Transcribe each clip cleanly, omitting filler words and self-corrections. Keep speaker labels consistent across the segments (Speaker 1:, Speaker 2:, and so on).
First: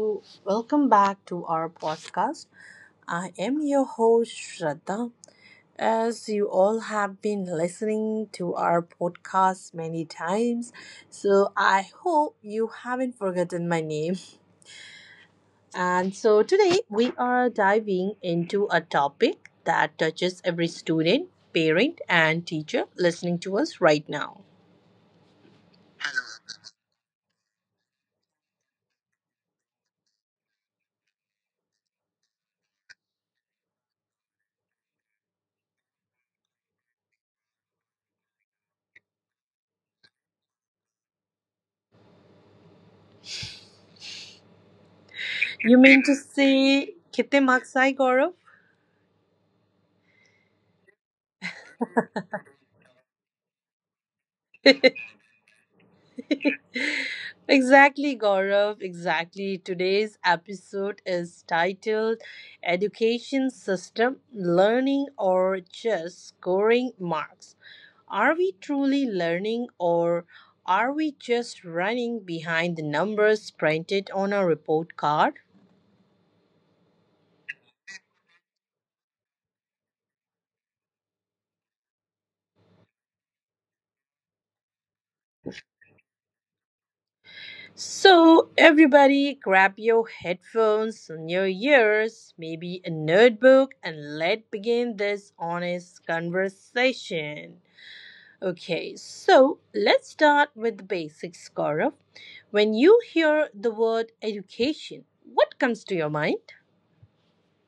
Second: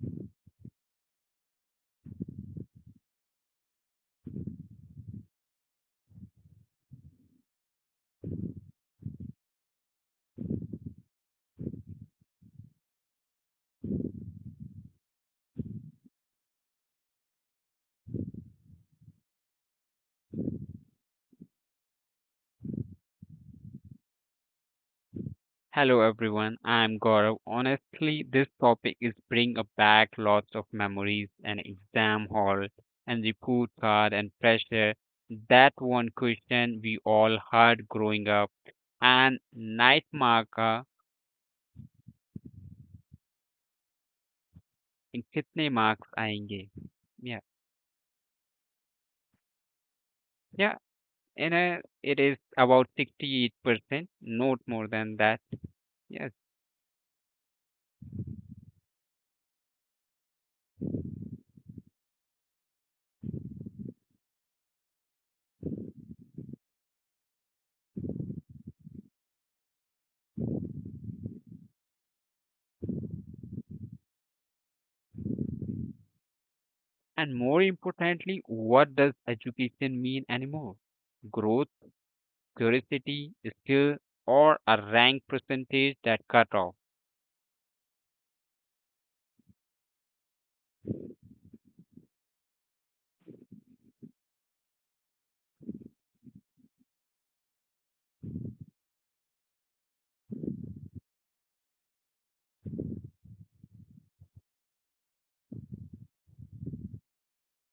Speaker 1: to welcome back to our podcast. I am your host Shraddha. As you all have been listening to our podcast many times, so I hope you haven't forgotten my name. And so today we are diving into a topic that touches every student, parent and teacher listening to us right now.
Speaker 2: Hello everyone, I'm Gaurav. Honestly, this topic is bring up back lots of memories and exam hall and report card and pressure. That one question we all heard growing up. And night marker in kitne
Speaker 1: You mean
Speaker 2: marks
Speaker 1: to
Speaker 2: aayenge?
Speaker 1: say
Speaker 2: Yeah,
Speaker 1: kitne marks I Gaurav?
Speaker 2: yeah. In a, it is about 68%, not more than that. Yes.
Speaker 1: Exactly, Gaurav. Exactly. Today's episode is titled Education System, Learning or Just Scoring Marks. Are we truly learning, or are we just running behind the numbers printed on a report card?
Speaker 2: And more importantly, what does education mean anymore? Growth curiosity, skill, or a rank percentage that cut off.
Speaker 1: So, everybody, grab your headphones and your ears, maybe a notebook, and let's begin this honest conversation. Okay, so let's start with the basics, Gaurav. When you hear the word education, what comes to your mind?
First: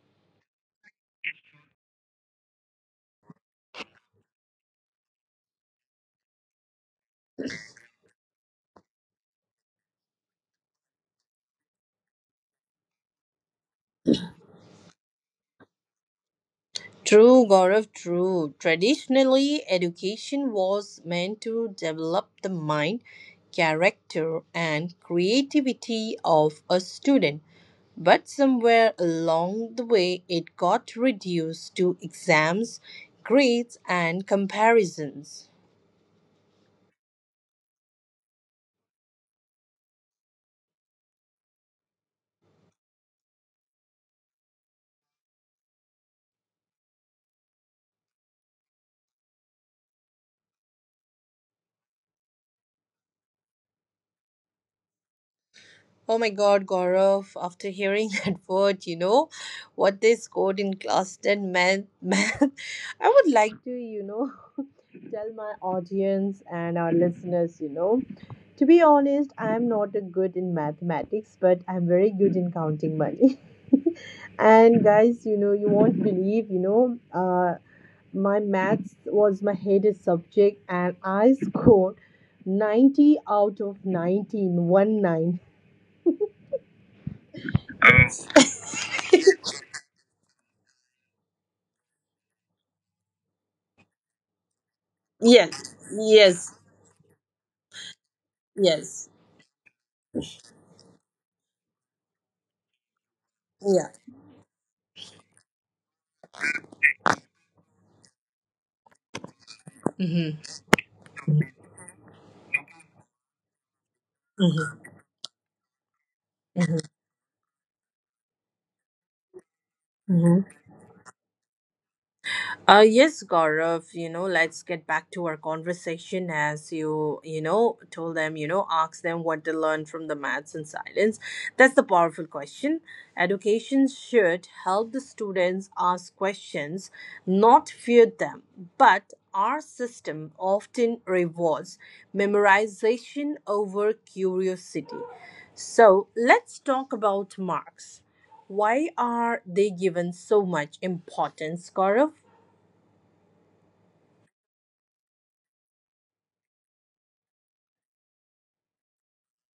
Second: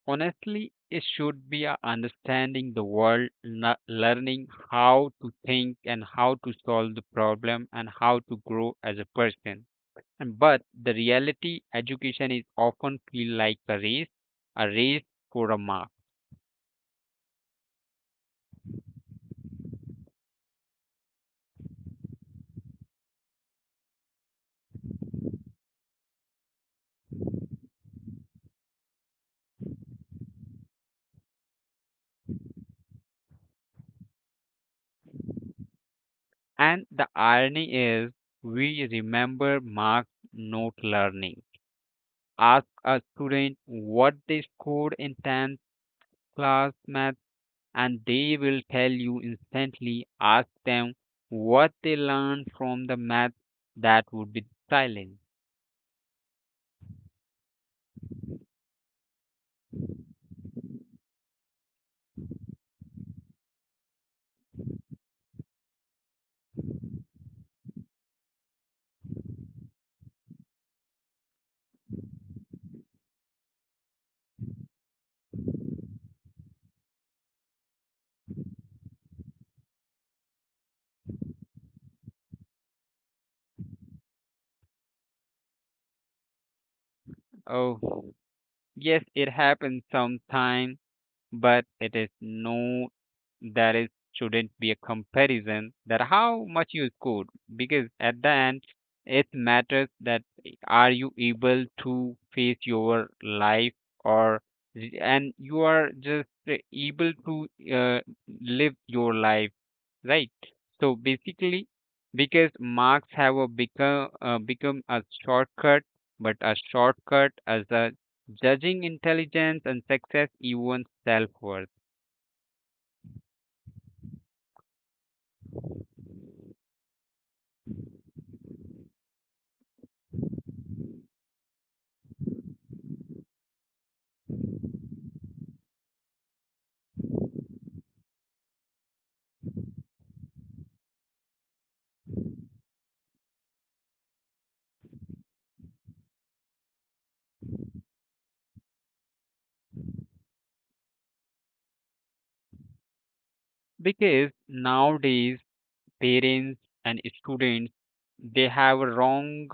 Speaker 2: Honestly, it should be a understanding the world, learning how to think and how to solve the problem and how to grow as a person. And but the reality, education is often feel like a race for a mark.
Speaker 1: True, Gaurav, true. Traditionally, education was meant to develop the mind, character, and creativity of a student. But somewhere along the way, it got reduced to exams, grades, and comparisons.
Speaker 2: And the irony is, we remember marks, not learning. Ask a student what they scored in 10th class math and they will tell you instantly. Ask them what they learned from the math that would be silent.
Speaker 1: Oh my God, Gaurav, after hearing that word, you know what this quote in class 10 meant, math. I would like to, tell my audience and our listeners, to be honest, I am not a good in mathematics, but I'm very good in counting money. And guys, you won't believe, my maths was my hated subject and I scored 90 out of 19 1 9.
Speaker 2: Oh, yes, it happens sometimes, but it is no, there is shouldn't be a comparison
Speaker 1: Yes.
Speaker 2: that how
Speaker 1: Yes.
Speaker 2: much you scored, because at the end
Speaker 1: Yes.
Speaker 2: it matters that are you able to face your life
Speaker 1: Yeah.
Speaker 2: or and you are just able to uh, live your life, right?
Speaker 1: Mm-hmm.
Speaker 2: So basically, because marks have a become
Speaker 1: Mm-hmm.
Speaker 2: a shortcut, but a
Speaker 1: Mm-hmm.
Speaker 2: shortcut as a judging intelligence and success,
Speaker 1: Mm-hmm.
Speaker 2: even self worth.
Speaker 1: Yes, Gaurav, let's get back to our conversation. As you, told them, ask them what they learned from the maths and silence. That's the powerful question. Education should help the students ask questions, not fear them. But our system often rewards memorization over curiosity. So let's talk about marks. Why are they given so much importance, Gaurav?
Speaker 2: Because nowadays, parents and students they have a wrong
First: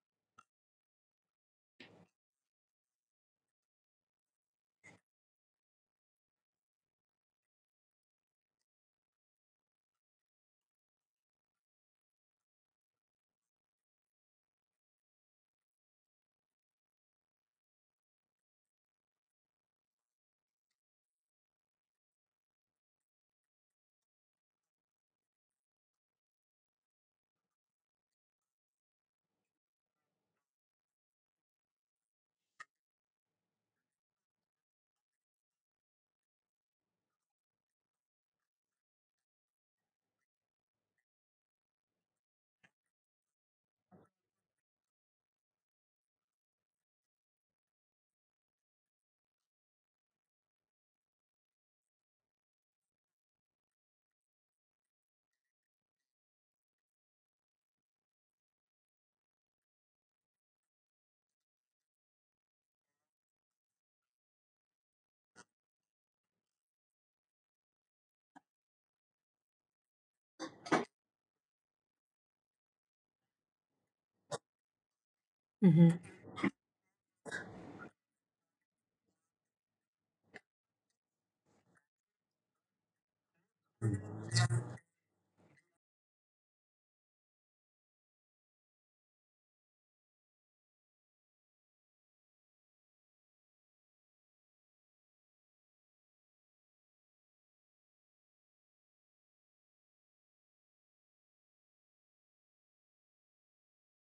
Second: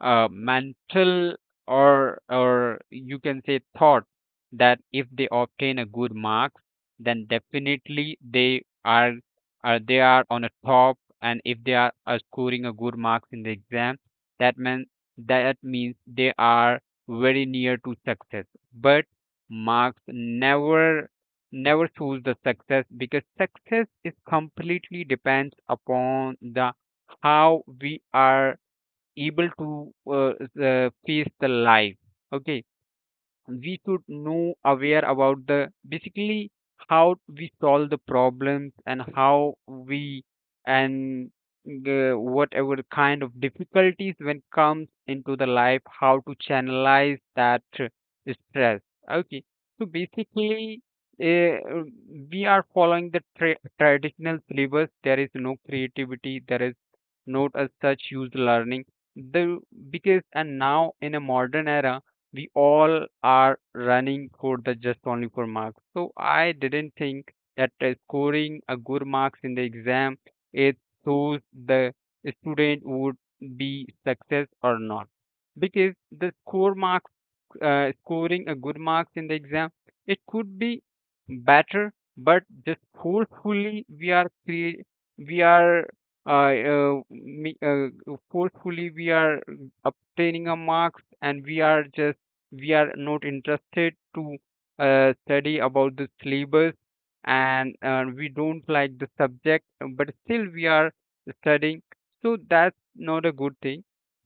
Speaker 2: mental or you can say thought that if they obtain a good mark, then definitely they are they are on a top, and if they are scoring a good marks in the exam, that means they are very near to success. But marks never choose the success, because success is completely depends upon the how we are able to face the life. Okay, we should know aware about the basically how we solve the problems and how we and the whatever kind of difficulties when comes into the life, how to channelize that stress. Okay, so basically, uh, we are following the traditional syllabus. There is no creativity, there is not as such used learning the because. And now in a modern era, we all are running for the just only for marks. So I didn't think that scoring a good marks in the exam, it shows the student would be success or not, because
Speaker 1: Hmm.
Speaker 2: the score marks scoring a good marks in the exam. It could be better, but just forcefully we are we are uh, uh, me- uh, forcefully we are obtaining a marks, and we are just we are not interested to study about the syllabus, and we don't like the subject, but still we are studying. So that's not a good thing,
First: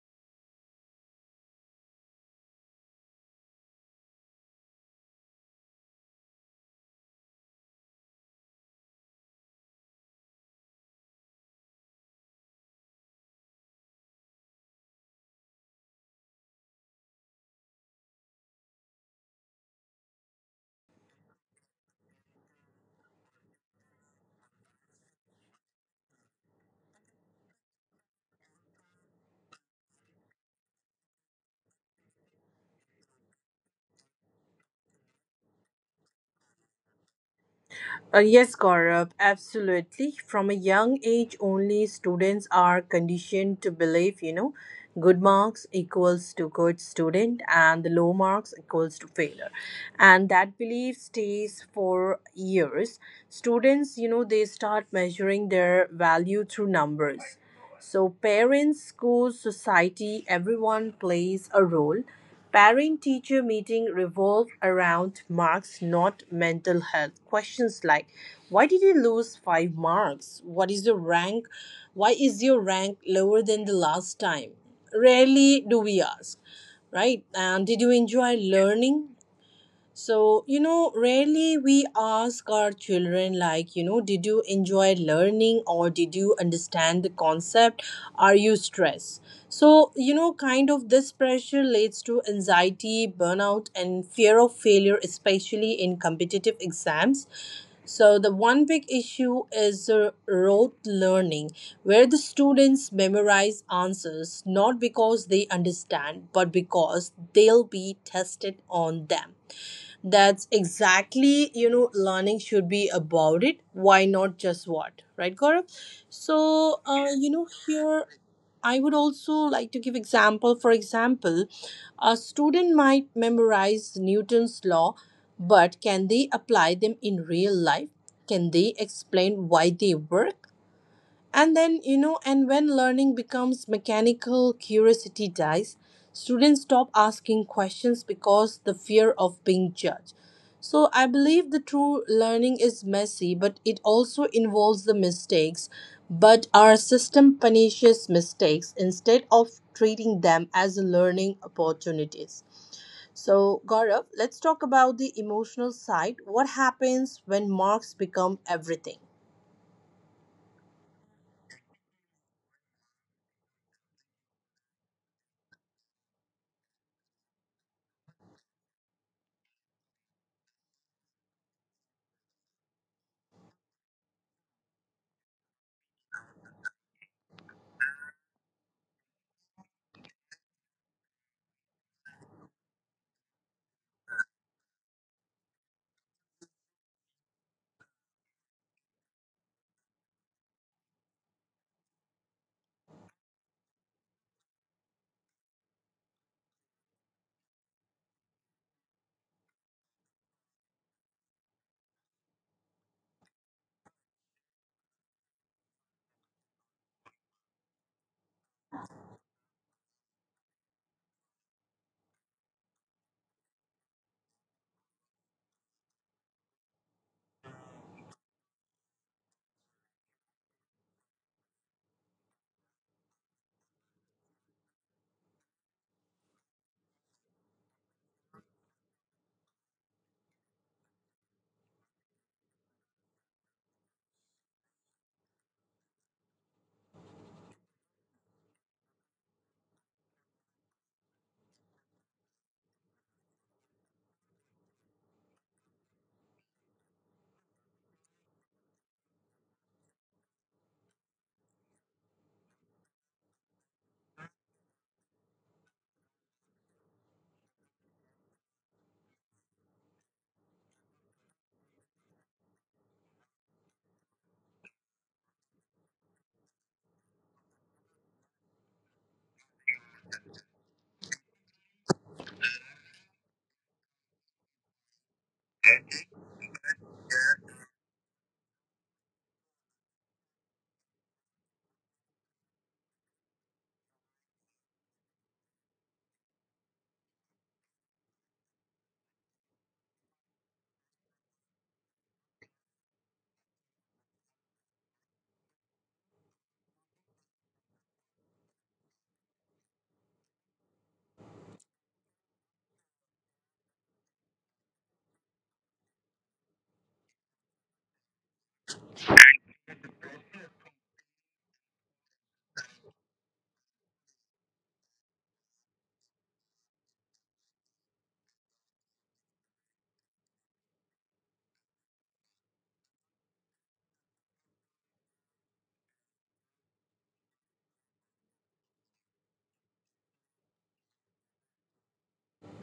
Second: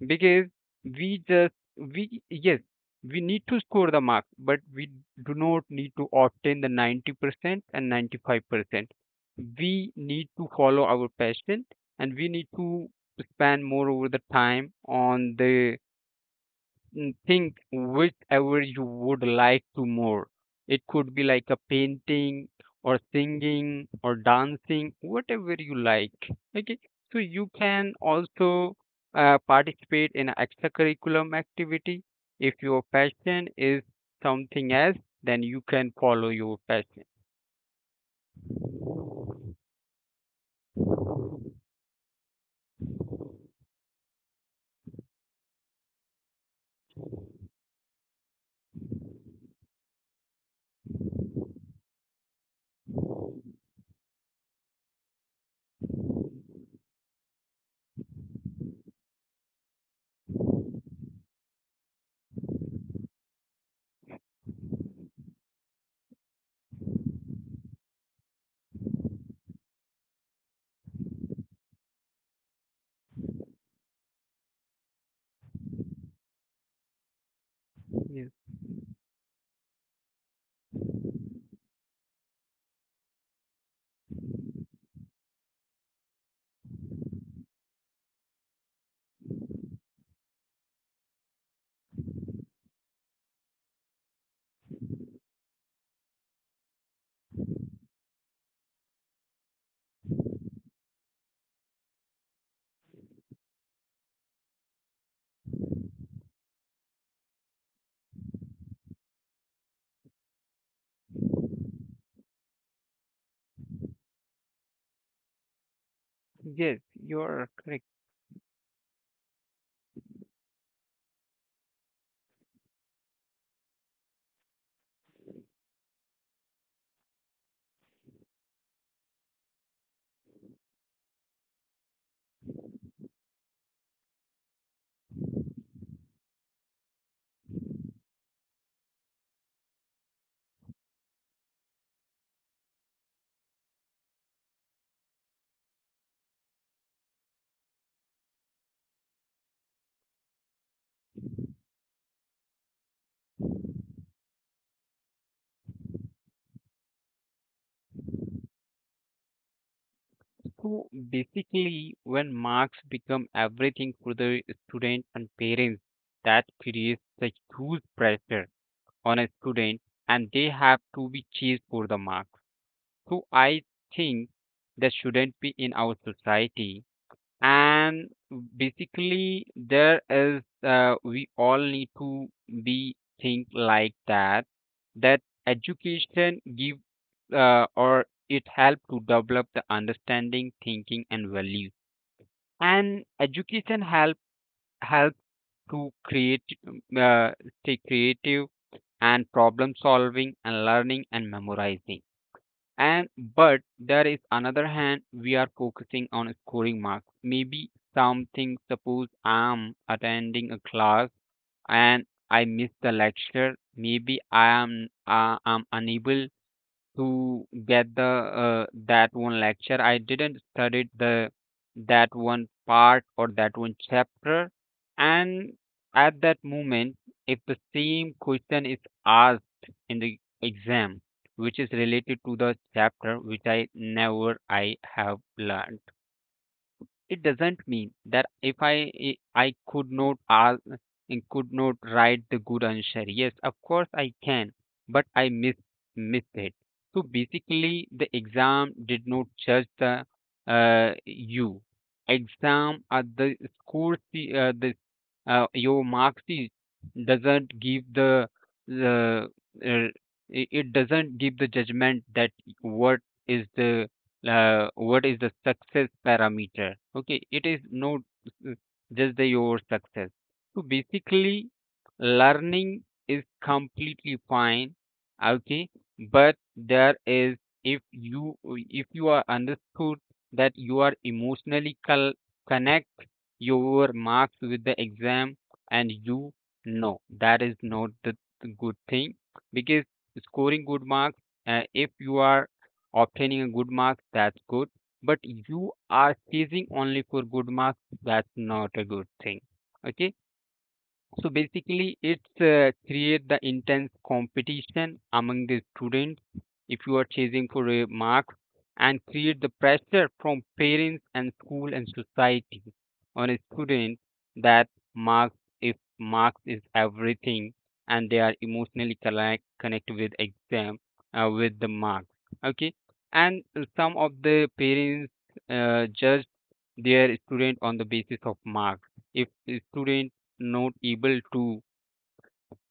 Speaker 2: because we just we yes we need to score the mark, but we do not need to obtain the 90% and 95%. We need to follow our passion, and we need to spend more over the time on the think whichever you would like to more. It could be like a painting or singing or dancing, whatever you like. Okay, so you can also participate in extracurriculum activity. If your passion is something else, then you can follow your passion.
Speaker 1: Yes, Gaurav, absolutely. From a young age, only students are conditioned to believe, good marks equals to good student and the low marks equals to failure. And that belief stays for years. Students, they start measuring their value through numbers. So, parents, schools, society, everyone plays a role. Parent teacher meeting revolve around marks, not mental health. Questions like why did you lose five marks? What is your rank? Why is your rank lower than the last time? Rarely do we ask, right? And did you
Speaker 2: Yes,
Speaker 1: enjoy learning? So, rarely we ask our children, like, did you enjoy learning or did you understand the concept? Are you stressed? So, kind of this pressure leads to anxiety, burnout, and fear of failure, especially in competitive exams. So, the one big issue is rote learning, where the students memorize answers not because they understand, but because they'll be tested on them. That's exactly, learning should be about it. Why not just what? Right, Gaurav?
Speaker 2: yes,
Speaker 1: So,
Speaker 2: you are correct.
Speaker 1: here I would also like to give example. For example, a student might memorize Newton's law, but can they apply them in real life? Can they explain why they work? And then, you know, and when learning becomes mechanical, curiosity dies. Students stop asking questions because the fear of being judged. So, I believe the true learning is messy, but it also involves the mistakes. But our system punishes mistakes instead of treating them as learning opportunities. So, Gaurav, let's talk about the emotional side. What happens when marks become everything?
Speaker 2: So basically, when marks become everything for the student and parents, that creates a huge pressure on a student, and they have to be chased for the marks. So I think that shouldn't be in our society, and basically there is we all need to be think like that that education give or it help to develop the understanding thinking and values, and education help to create stay creative and problem solving and learning and memorizing and but there is another hand we are focusing on scoring marks. Maybe something, suppose I'm attending a class and I miss the lecture. Maybe I am I'm unable to get the that one lecture. I didn't study the that one part or that one chapter. And at that moment, if the same question is asked in the exam, which is related to the chapter which I never I have learned, it doesn't mean that if I could not ask, could not write the good answer. Yes, of course I can, but I missed it. So basically, the exam did not judge the you. Exam at the the your mark sheet doesn't give the uh, it it doesn't give the judgment that what is the what is the success parameter. Okay, it is not uh, just the your success. So basically learning is completely fine. Okay, but there is if you if you are understood that you are emotionally connect your marks with the exam, and you know that is not the the good thing, because scoring good marks if you are obtaining a good mark, that's good. But you are chasing only for good marks, that's not a good thing. Okay. So basically, it's create the intense competition among the students if you are chasing for a mark, and create the pressure from parents and school and society on a student that marks, if marks is everything, and they are emotionally connect with exam with the marks. Okay, and some of the parents judge their student on the basis of marks. If the student not able to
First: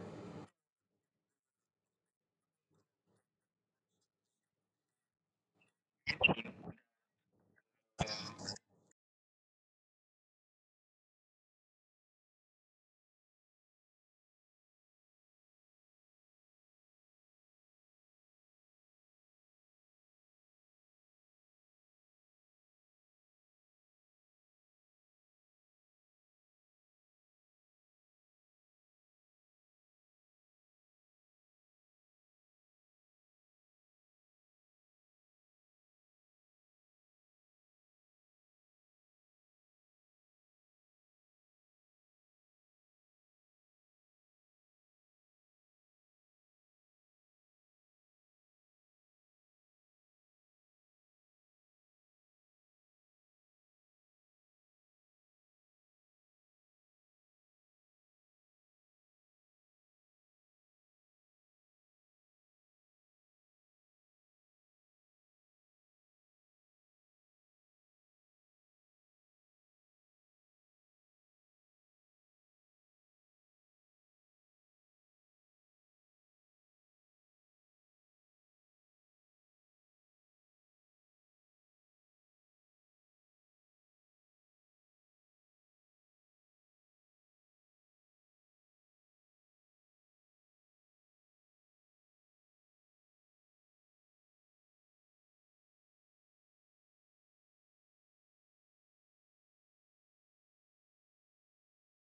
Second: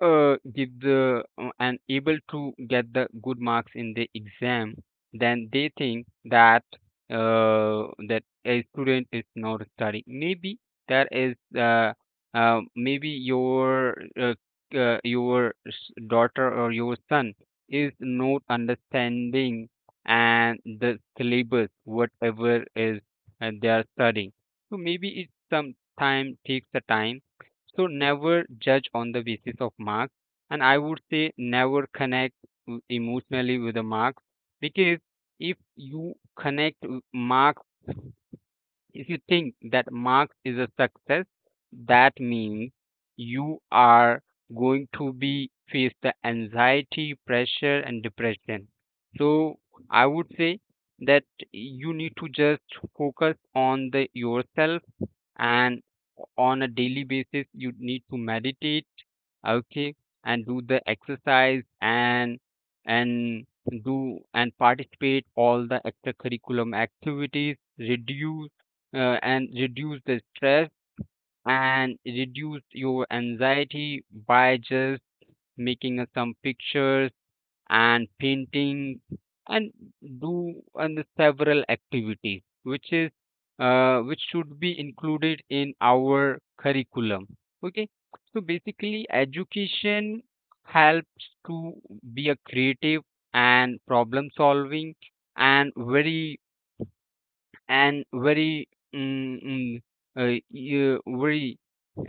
Speaker 2: give the and able to get the good marks in the exam, then they think that that a student is not studying. Maybe that is maybe uh, your daughter or your son is not understanding and the syllabus whatever is they are studying. So maybe it some time takes a time, so never judge on the basis of marks, and I would say never connect emotionally with the marks, because if you connect marks, if you think that marks is a success, that means you are going to be face the anxiety, pressure, and depression. So I would say that you need to just focus on the yourself, and on a daily basis you need to meditate. Okay, and do the exercise and do and participate all the extracurriculum activities reduce and reduce the stress and reduce your anxiety by just making some pictures and painting and do and several activities which is which should be included in our curriculum. Okay, so basically education helps to be a creative and problem solving and very and very mm, mm, you- very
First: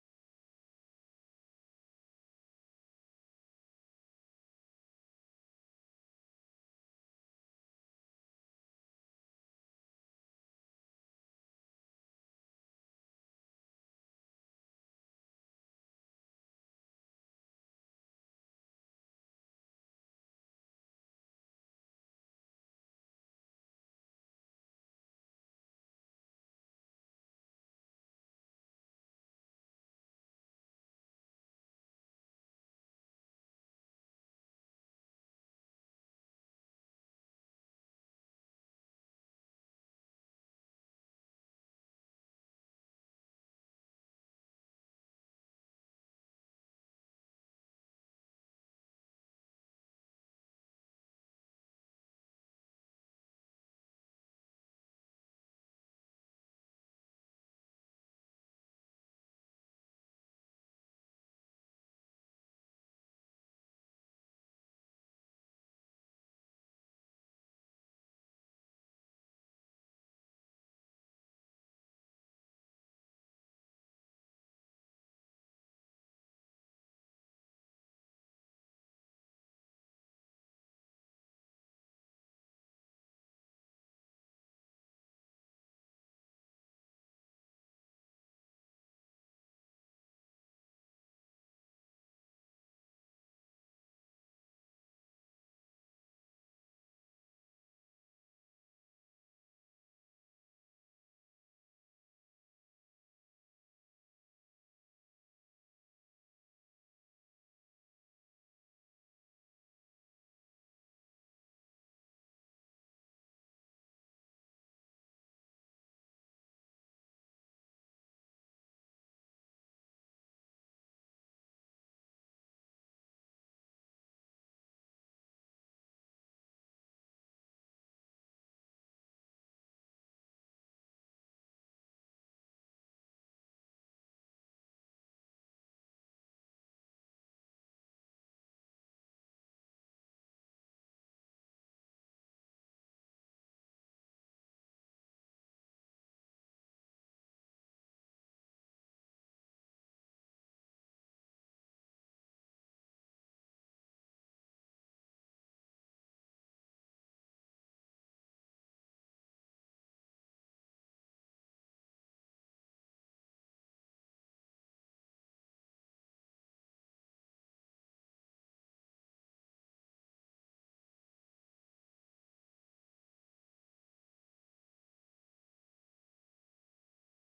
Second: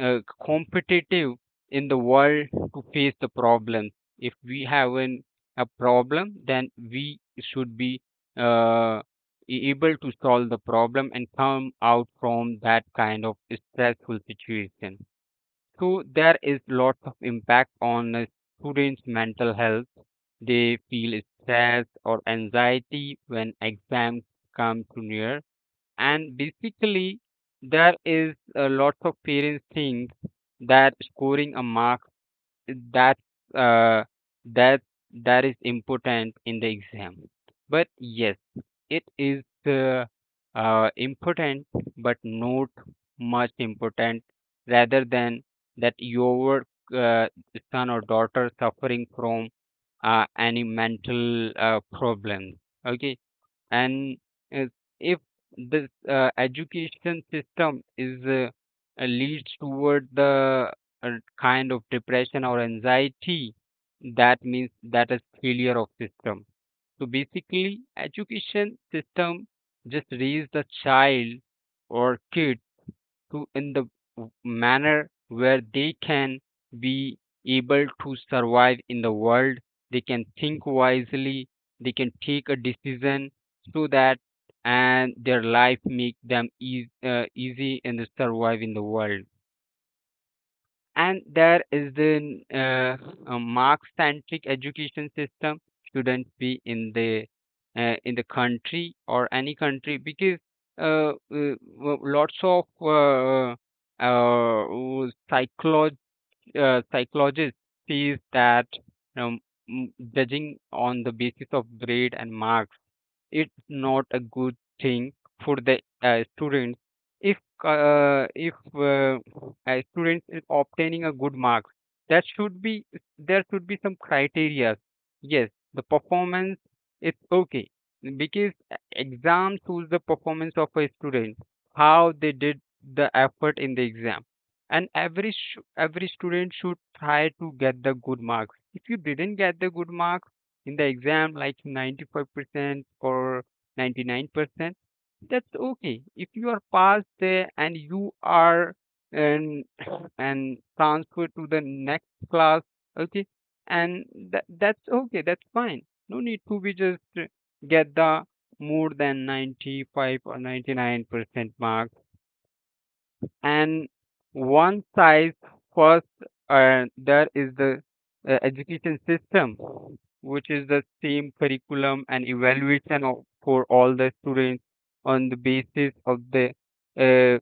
Speaker 2: uh, competitive in the world to face the problem. If we have an, a problem, then we should be uh, able to solve the problem and come out from that kind of stressful situation. So there is lots of impact on students' mental health. They feel stress or anxiety when exams come too near, and basically there is a lot of parents think that scoring a mark that uh, that that is important in the exam, but yes it is important, but not much important rather than that your uh, son or daughter suffering from any mental problem. Okay, and uh, if this education system is leads toward the uh, kind of depression or anxiety, that means that is failure of system. So basically education system just raise the child or kid to in the manner where they can be able to survive in the world, they can think wisely, they can take a decision, so that and their life make them easy and survive in the world. And there is the Marx-centric education system shouldn't be in the country or any country, because uh, uh, uh, lots of uh, uh, psycholog psychologists sees that um, judging on the basis of grade and marks, it's not a good thing for the students. If uh, if uh, a student is obtaining a good mark, that should be there should be some criteria. Yes, the performance is okay, because exam shows the performance of a student, how they did the effort in the exam, and every student should try to get the good marks. If you didn't get the good marks in the exam like 95% or 99%, that's okay. If you are passed there and you are and and transferred to the next class, okay, and that's okay, that's fine. No need to be just get the more than 95 or 99% mark and one size first. There is the education system, which is the same curriculum and evaluation of, for all the students on the basis of the uh,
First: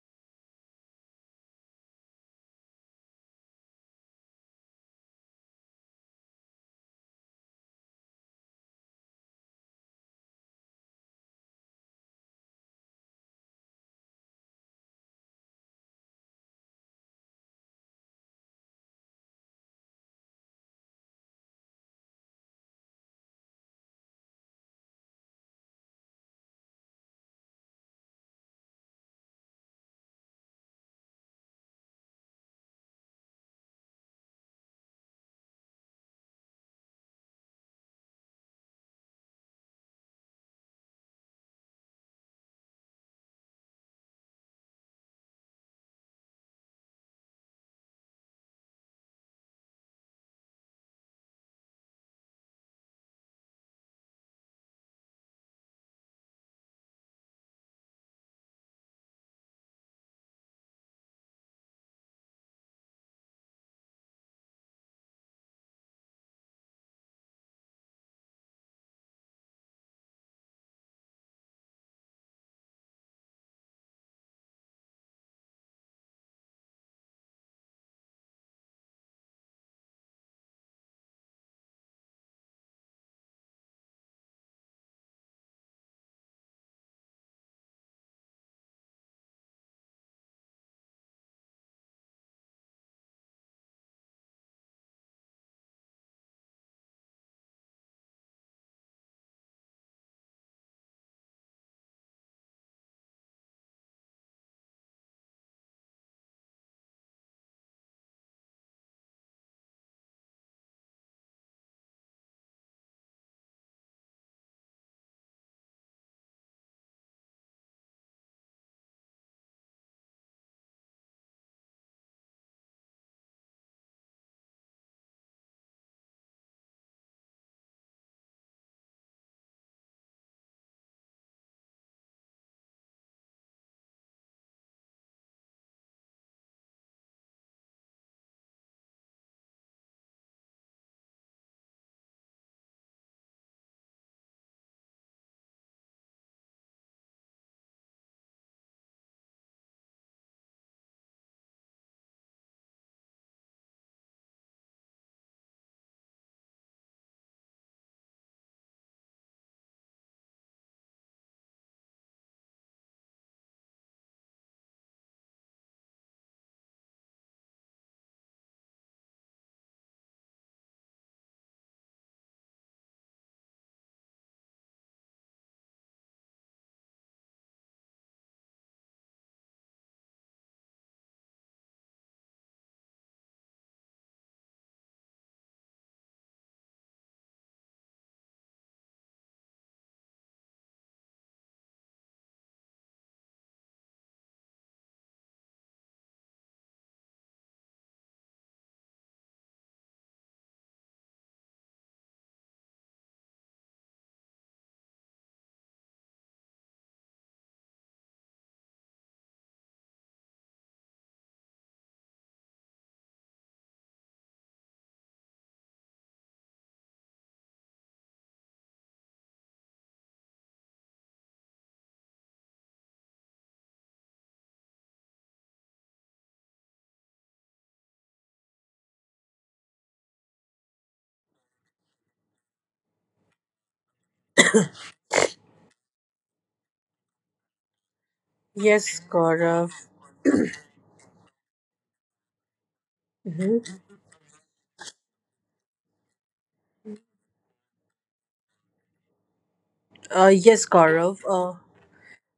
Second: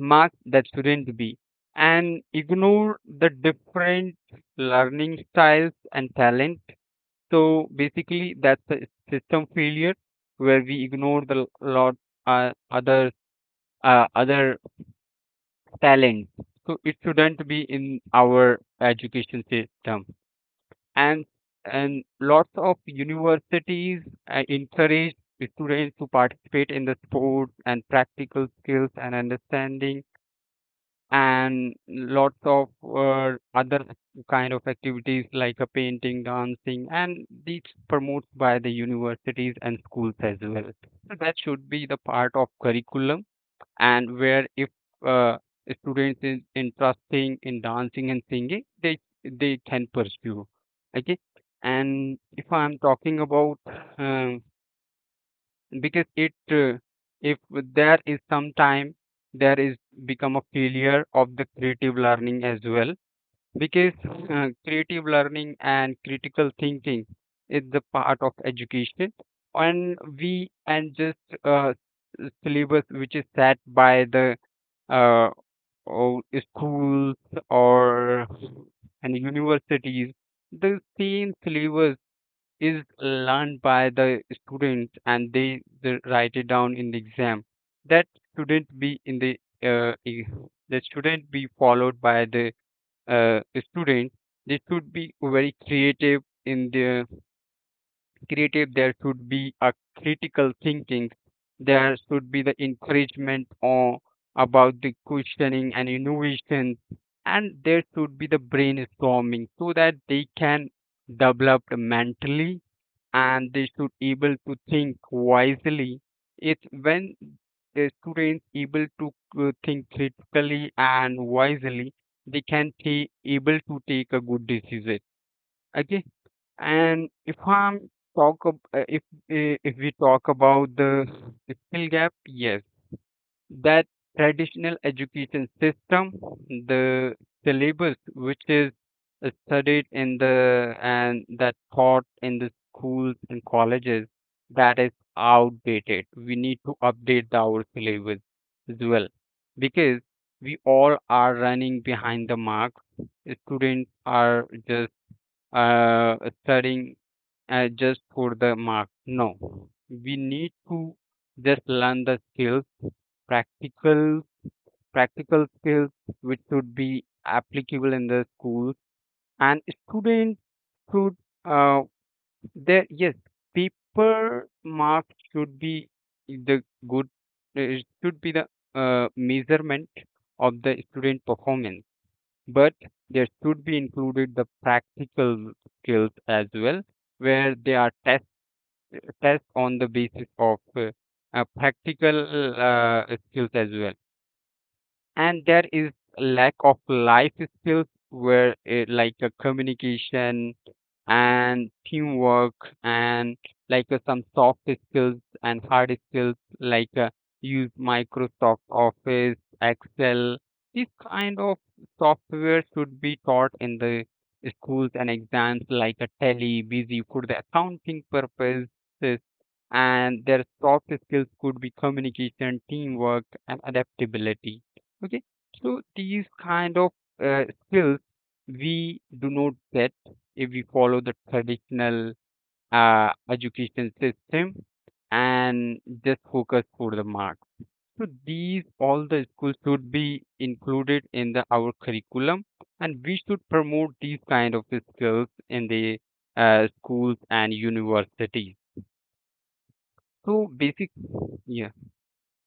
Speaker 2: marks. That shouldn't be, and ignore the different learning styles and talent. So basically, that's a system failure where we ignore the lot other other talent. So it shouldn't be in our education system. And and lots of universities encourage students to participate in the sports and practical skills and understanding, and lots of other kind of activities like a painting, dancing, and these promotes by the universities and schools as well. So that should be the part of curriculum, and where if uh, students is interesting in dancing and singing, they can pursue, okay. And if I'm talking about um, because it if there is some time there is become a failure of the creative learning as well, because creative learning and critical thinking is the part of education, and we and just uh, syllabus which is set by the uh, or schools or and universities, the same syllabus is learned by the students, and they write it down in the exam. That shouldn't be in the uh, e- that shouldn't be followed by the uh, students. They should be very creative in their creative. There should be a critical thinking, there should be the encouragement on about the questioning and innovation, and there should be the brainstorming, so that they can develop mentally, and they should able to think wisely. It's when the students able to think critically and wisely, they can be able to take a good decision, okay. And if I'm talk ab- uh, if if we talk about the skill gap, yes, that traditional education system, the syllabus which is studied in the and that taught in the schools and colleges, that is outdated. We need to update the, our syllabus as well, because we all are running behind the mark. Students are just uh, studying just for the mark. No, we need to just learn the skills, practical practical skills, which should be applicable in the school. And students should uh, there, yes, paper marks should be the good. It should be the measurement of the student performance, but there should be included the practical skills as well, where they are test on the basis of practical skills as well. And there is lack of life skills, where it, like a communication and teamwork, and like some soft skills and hard skills like use Microsoft Office Excel. This kind of software should be taught in the schools and exams, like a tele busy for the accounting purposes. And their soft skills could be communication, teamwork, and adaptability. Okay, so these kind of skills we do not get if we follow the traditional education system and just focus for the marks. So these
Speaker 1: Yes,
Speaker 2: all the schools
Speaker 1: Gaurav.
Speaker 2: should be included in the our curriculum, and we should
Speaker 1: Mhm.
Speaker 2: promote these kind of skills in the schools and universities. So
Speaker 1: Yes,
Speaker 2: basic,
Speaker 1: Gaurav.
Speaker 2: yeah,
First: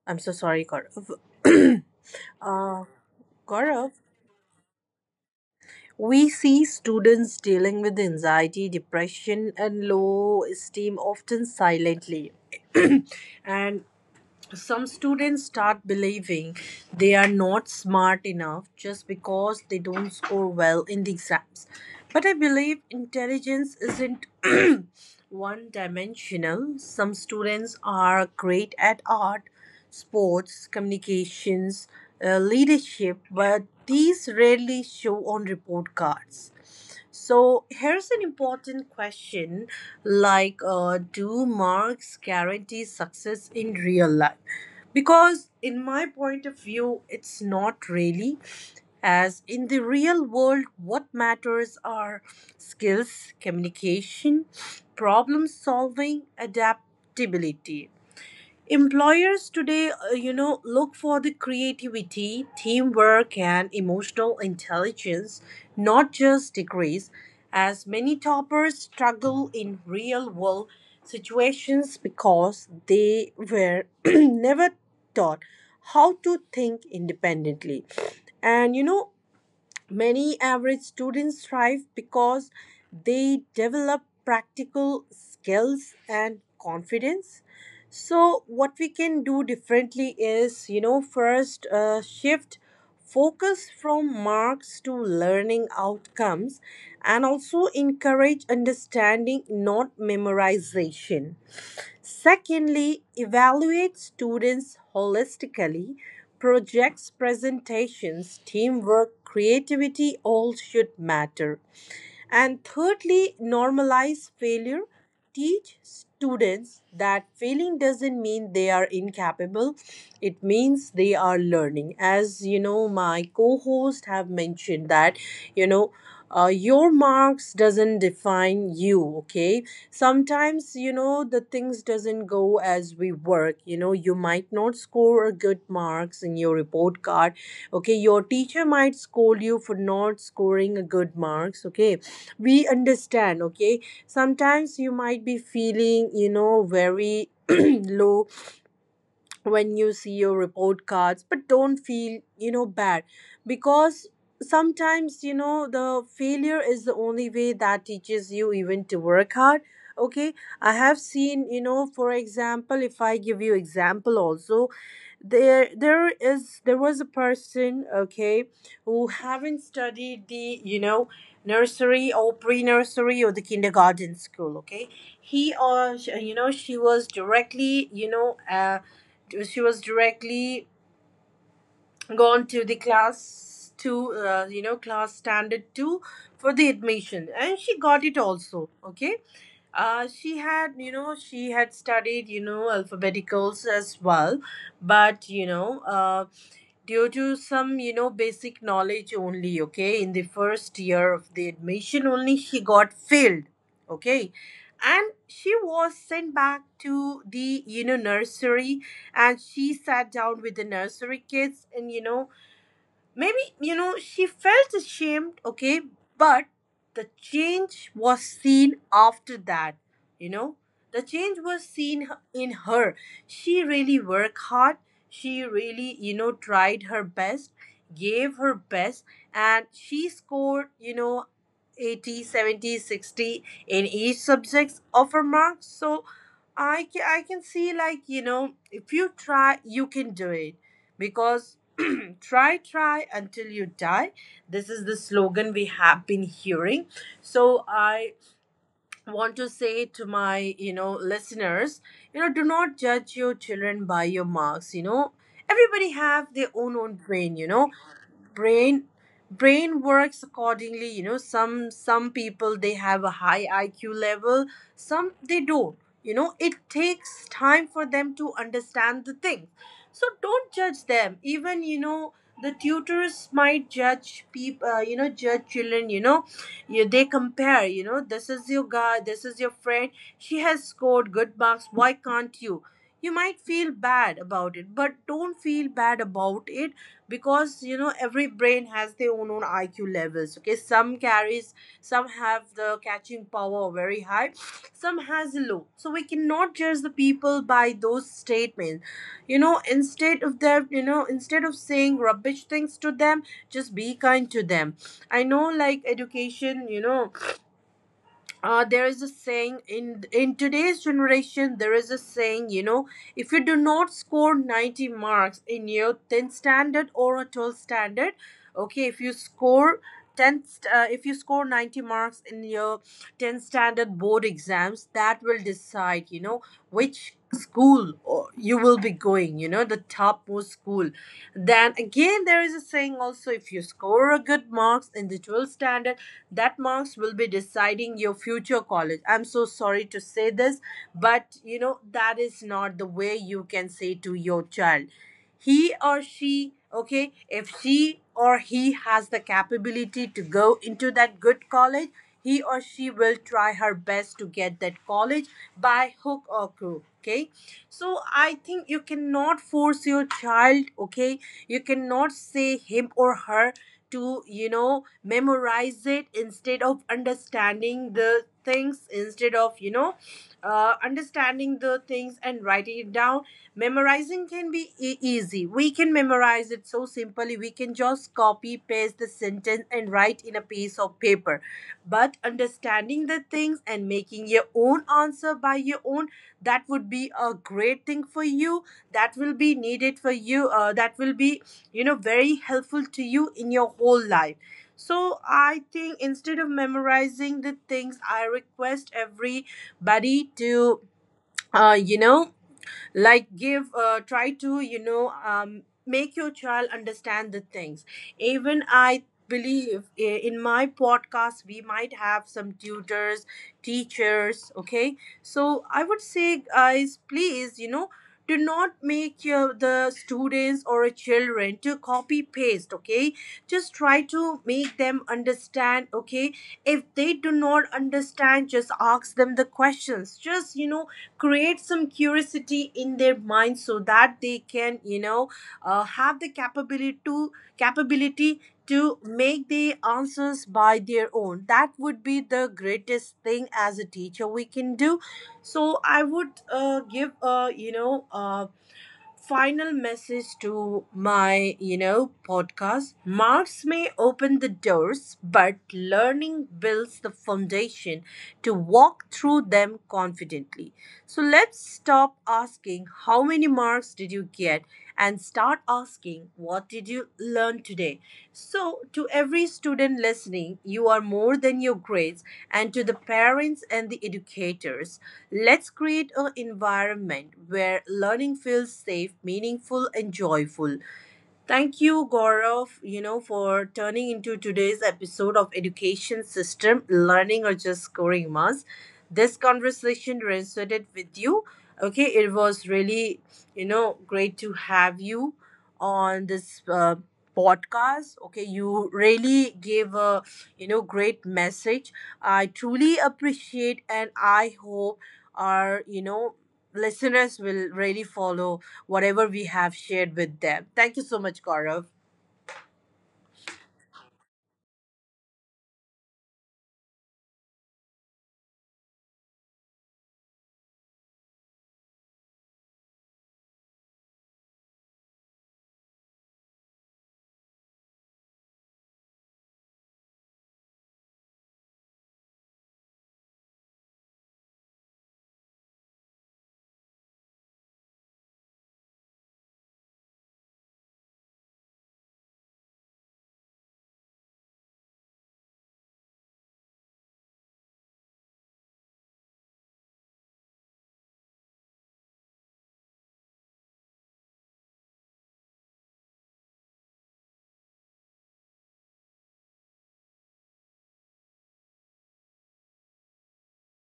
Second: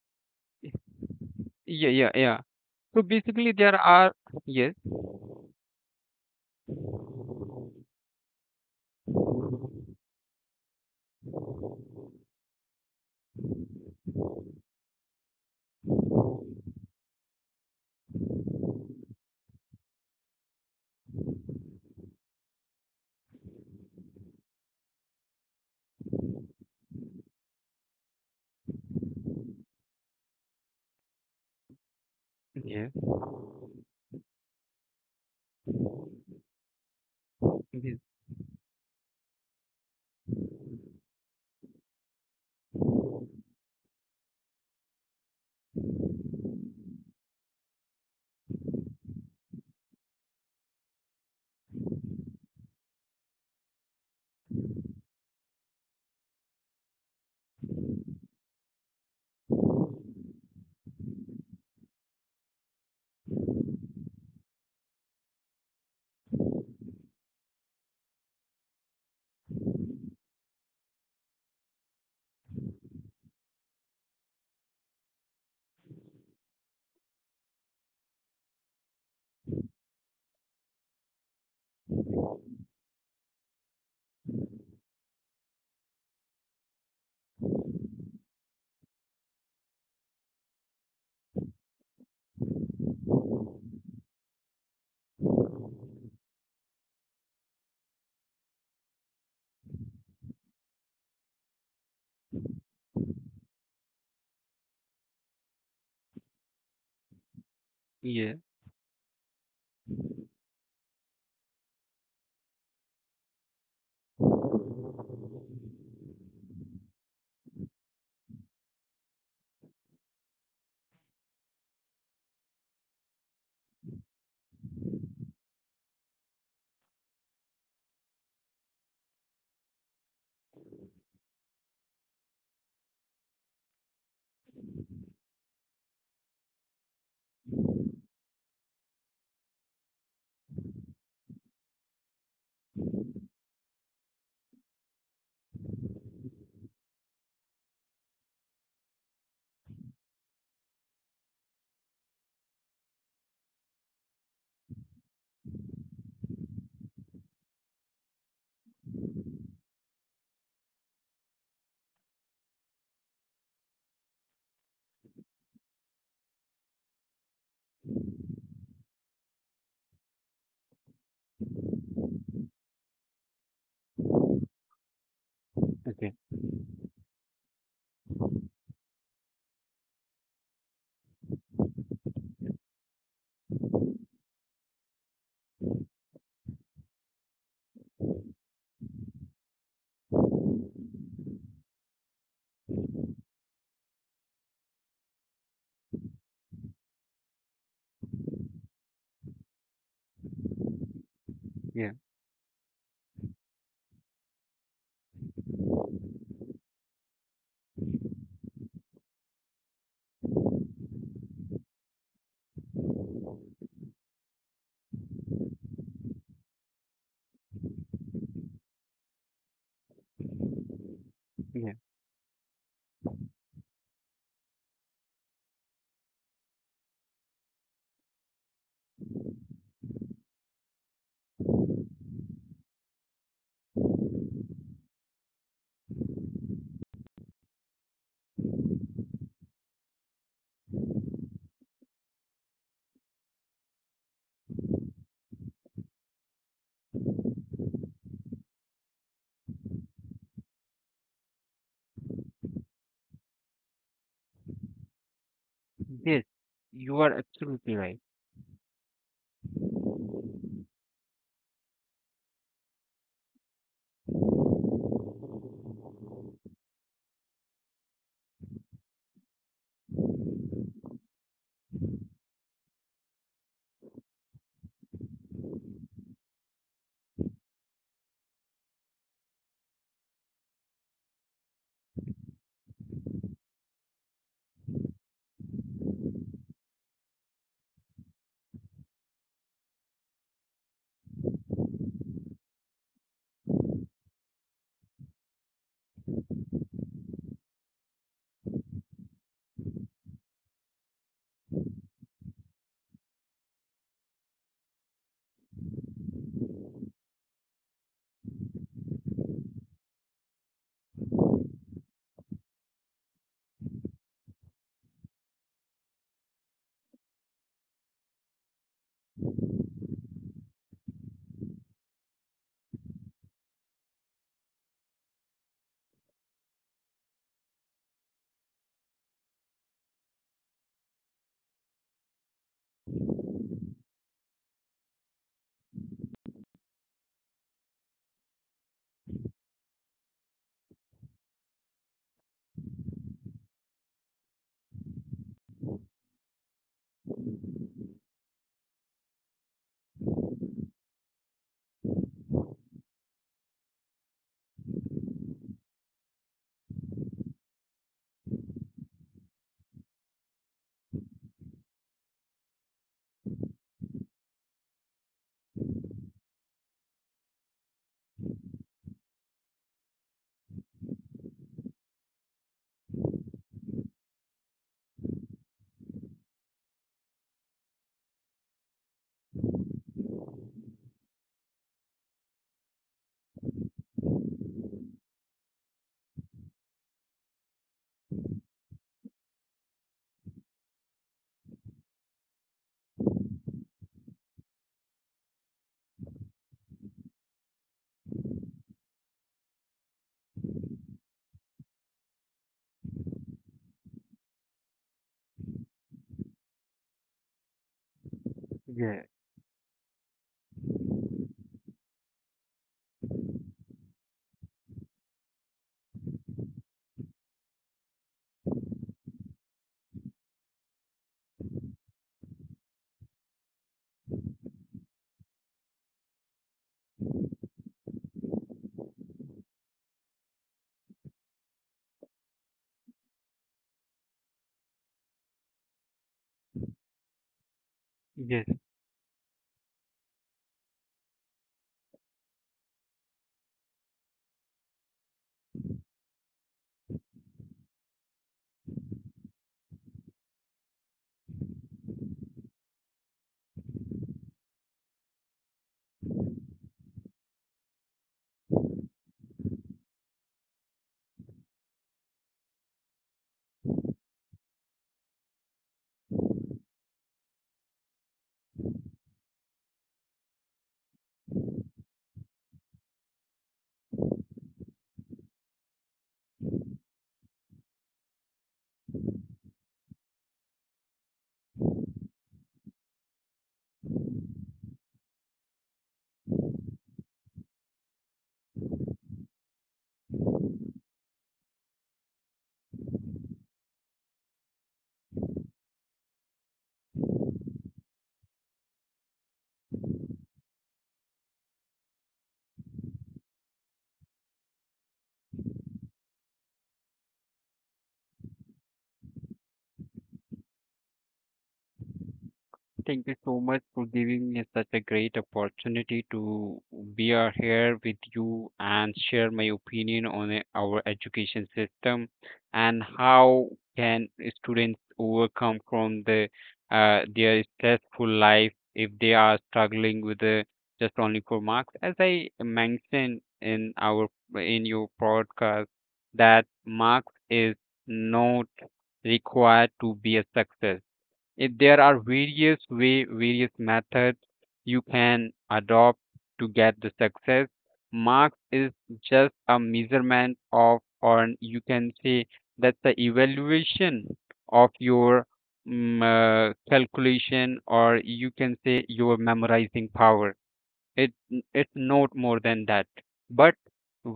Speaker 1: I'm so sorry, Gaurav.
Speaker 2: yeah, yeah, yeah.
Speaker 1: uh,
Speaker 2: So basically, there
Speaker 1: Gaurav,
Speaker 2: are yes,
Speaker 1: we see students dealing with anxiety, depression, and low esteem often silently. And some students start believing they are not smart enough just because they don't score well in the exams. But I believe intelligence isn't one dimensional. Some students are great at art, sports, communications,
Speaker 2: yes.
Speaker 1: leadership, but these rarely show on report cards. So here's an important question like, do marks guarantee success in real life? Because, in my point of view, it's not really. As in the real world, what matters are skills, communication, problem solving, adaptability. Employers today, look for the creativity, teamwork, and emotional intelligence, not just degrees, as many toppers struggle in real world situations because they were never taught how to think independently. And many average students thrive because they develop practical skills and confidence. So, what we can do differently is, first shift focus from marks to learning outcomes and also encourage understanding, not memorization. Secondly, evaluate students holistically. Projects,
Speaker 2: Yeah,
Speaker 1: presentations, teamwork, creativity all should matter. And thirdly, normalize failure. Teach students that failing doesn't mean they are incapable, it means they are learning. As you know, my co host have mentioned that, you know, your marks doesn't define you. Okay, sometimes the things doesn't go as we work. You know you might not score a good marks in your report card. Okay, your teacher might scold you for not scoring a good marks. Okay, we understand. Okay, sometimes you might be feeling very low when you see your report cards, but don't feel bad. Because sometimes the failure is the only way that teaches you even to work hard. Okay. I have seen, for example, if I give you example also, there was a person. Okay, who haven't studied the, nursery or pre-nursery or the kindergarten school. Okay, he or
Speaker 2: okay,
Speaker 1: sh- you know she was directly, she was directly gone to the class two, class standard 2 for the admission and she got it also. Okay, she had, she had studied, alphabeticals as well. But due to some, basic knowledge only. Okay, in the first year of the
Speaker 2: yeah,
Speaker 1: admission only she got failed. Okay, and she was sent back to the, nursery. And she sat down with the nursery kids, and, maybe, she felt ashamed. Okay, but the change was seen after that, you know. The change was
Speaker 2: yeah.
Speaker 1: seen in her. She really worked hard. She really, tried her best, gave her best, and she scored, 80, 70, 60 in each subjects of her marks. So I can see, like, if you try, you can do it. Because try, try until you die. This is the slogan we have been hearing. So I want to say to my, listeners, do not judge your children by your marks. You know, everybody
Speaker 2: Yes,
Speaker 1: have their own
Speaker 2: you
Speaker 1: own
Speaker 2: are
Speaker 1: brain. You
Speaker 2: absolutely
Speaker 1: know,
Speaker 2: right.
Speaker 1: brain brain works accordingly. Some people they have a high IQ level, some they don't. You know, it takes time for them to understand the thing. So don't judge them, even the tutors might judge people, you know, judge children. You know, you, they compare, you know, this is your guy, this is your friend. She has scored good marks, why can't you? You might feel bad about it, but don't feel bad about it. Because you know, every brain has their own IQ levels. Okay, some carries, some have the catching power very high, some has low. So we cannot judge the people by those statements. You know, instead of their, instead of saying rubbish things to them, just be kind to them. I know, like, education, there is a saying in today's generation. There is a saying, if you do not score 90 marks in your 10th standard or a 12th standard. Okay, if you score 10 st- uh, if you score 90 marks in your 10th standard board exams, that will decide, which school or you will be going, the topmost school. Then again, there is a saying also, if you score a good marks in the 12th standard, that marks will be deciding your future college. I'm so sorry to say this, but that is not the way you can say to your child. He or she, okay, if she or he has the capability to go into that good college, he or she will try her best to get that college by hook or crook. Okay, so I think you cannot force your child. Okay, you cannot say him or her to, memorize it instead of understanding the things, instead of, understanding the things and writing it down. Memorizing can be easy. We can memorize it so simply. We can just copy paste the sentence and write in a piece of paper, but understanding the things and making your own answer by your own, that would be a great thing for you. That will be needed for you, that will be, very helpful to you in your whole life. So I think instead of memorizing the things, I request everybody to, uh, you know like give, try to, make your child understand the things. Even
Speaker 2: Yeah,
Speaker 1: I believe, in my podcast we might have some tutors, teachers. Okay, so I would say guys, please, do not make your the students or a children to copy paste. Okay, just try to make them understand. Okay, if they do not understand, just ask them the questions. Just create some curiosity in their mind so that they can, have the capability to
Speaker 2: yeah.
Speaker 1: capability make the answers by their own. That would be the greatest thing as a teacher we can do. So I would, give a, final message to my, podcast. Marks may open the doors but learning builds the foundation to walk through them confidently. So let's stop asking how many marks did you get and start asking, "What did you learn today?" So, to every student listening, you are more than your grades, and to the parents and the educators, let's create an environment where learning feels safe, meaningful, and joyful. Thank you, Gaurav, for turning into today's episode of Education System, Learning or Just Scoring Marks. This conversation resonated with you. Okay, it was really, great to have you on this podcast. Okay, you really gave a, great message. I truly appreciate and I hope our, listeners will really follow whatever we have shared with them. Thank you so much, Gaurav.
Speaker 2: Thank you so much for giving me such a great opportunity to be out here with you and share my opinion on our education system, and how can students overcome from the their stressful life if they are struggling with the just only for marks. As I mentioned in our in your podcast that marks is not required to be a success. If there are various way, various methods you can adopt to get the success. Marks is just a measurement of, or you can say that's the evaluation of your mm, calculation, or you can say your memorizing power. it it not more than that. But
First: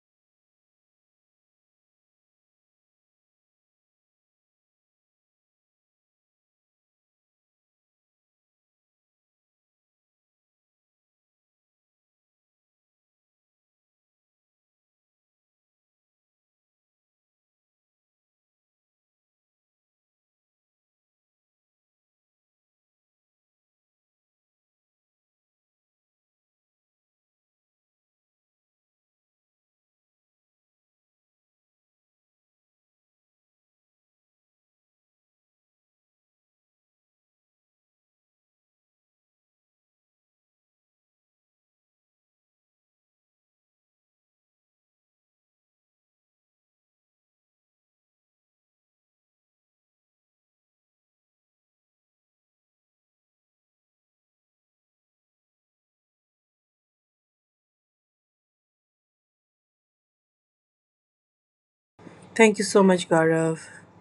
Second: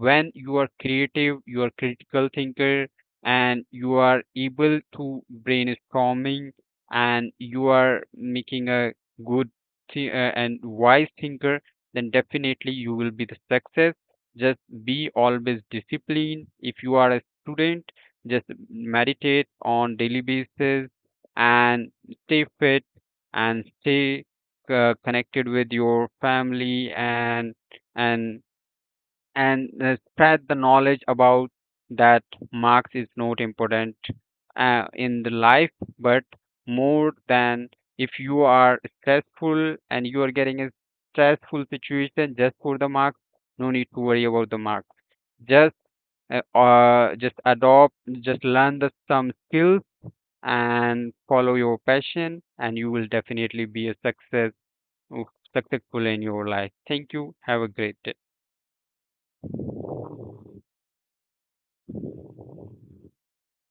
Speaker 2: when you are creative, you are critical thinker, and you are able to brainstorming, and you are making a good and wise thinker, then definitely you will be the success. Just be always disciplined. If you are a student, just meditate on daily basis, and stay fit, and stay connected with your family, and and spread the knowledge about that marks is not important in the life. But more than, if you are stressful and you are getting a stressful situation just for the marks, no need to worry about the marks. Just just adopt, just learn the some skills and follow your passion, and you will definitely be a successful in your life. Thank you. Have a great day.
Speaker 1: Thank you so much, Gaurav.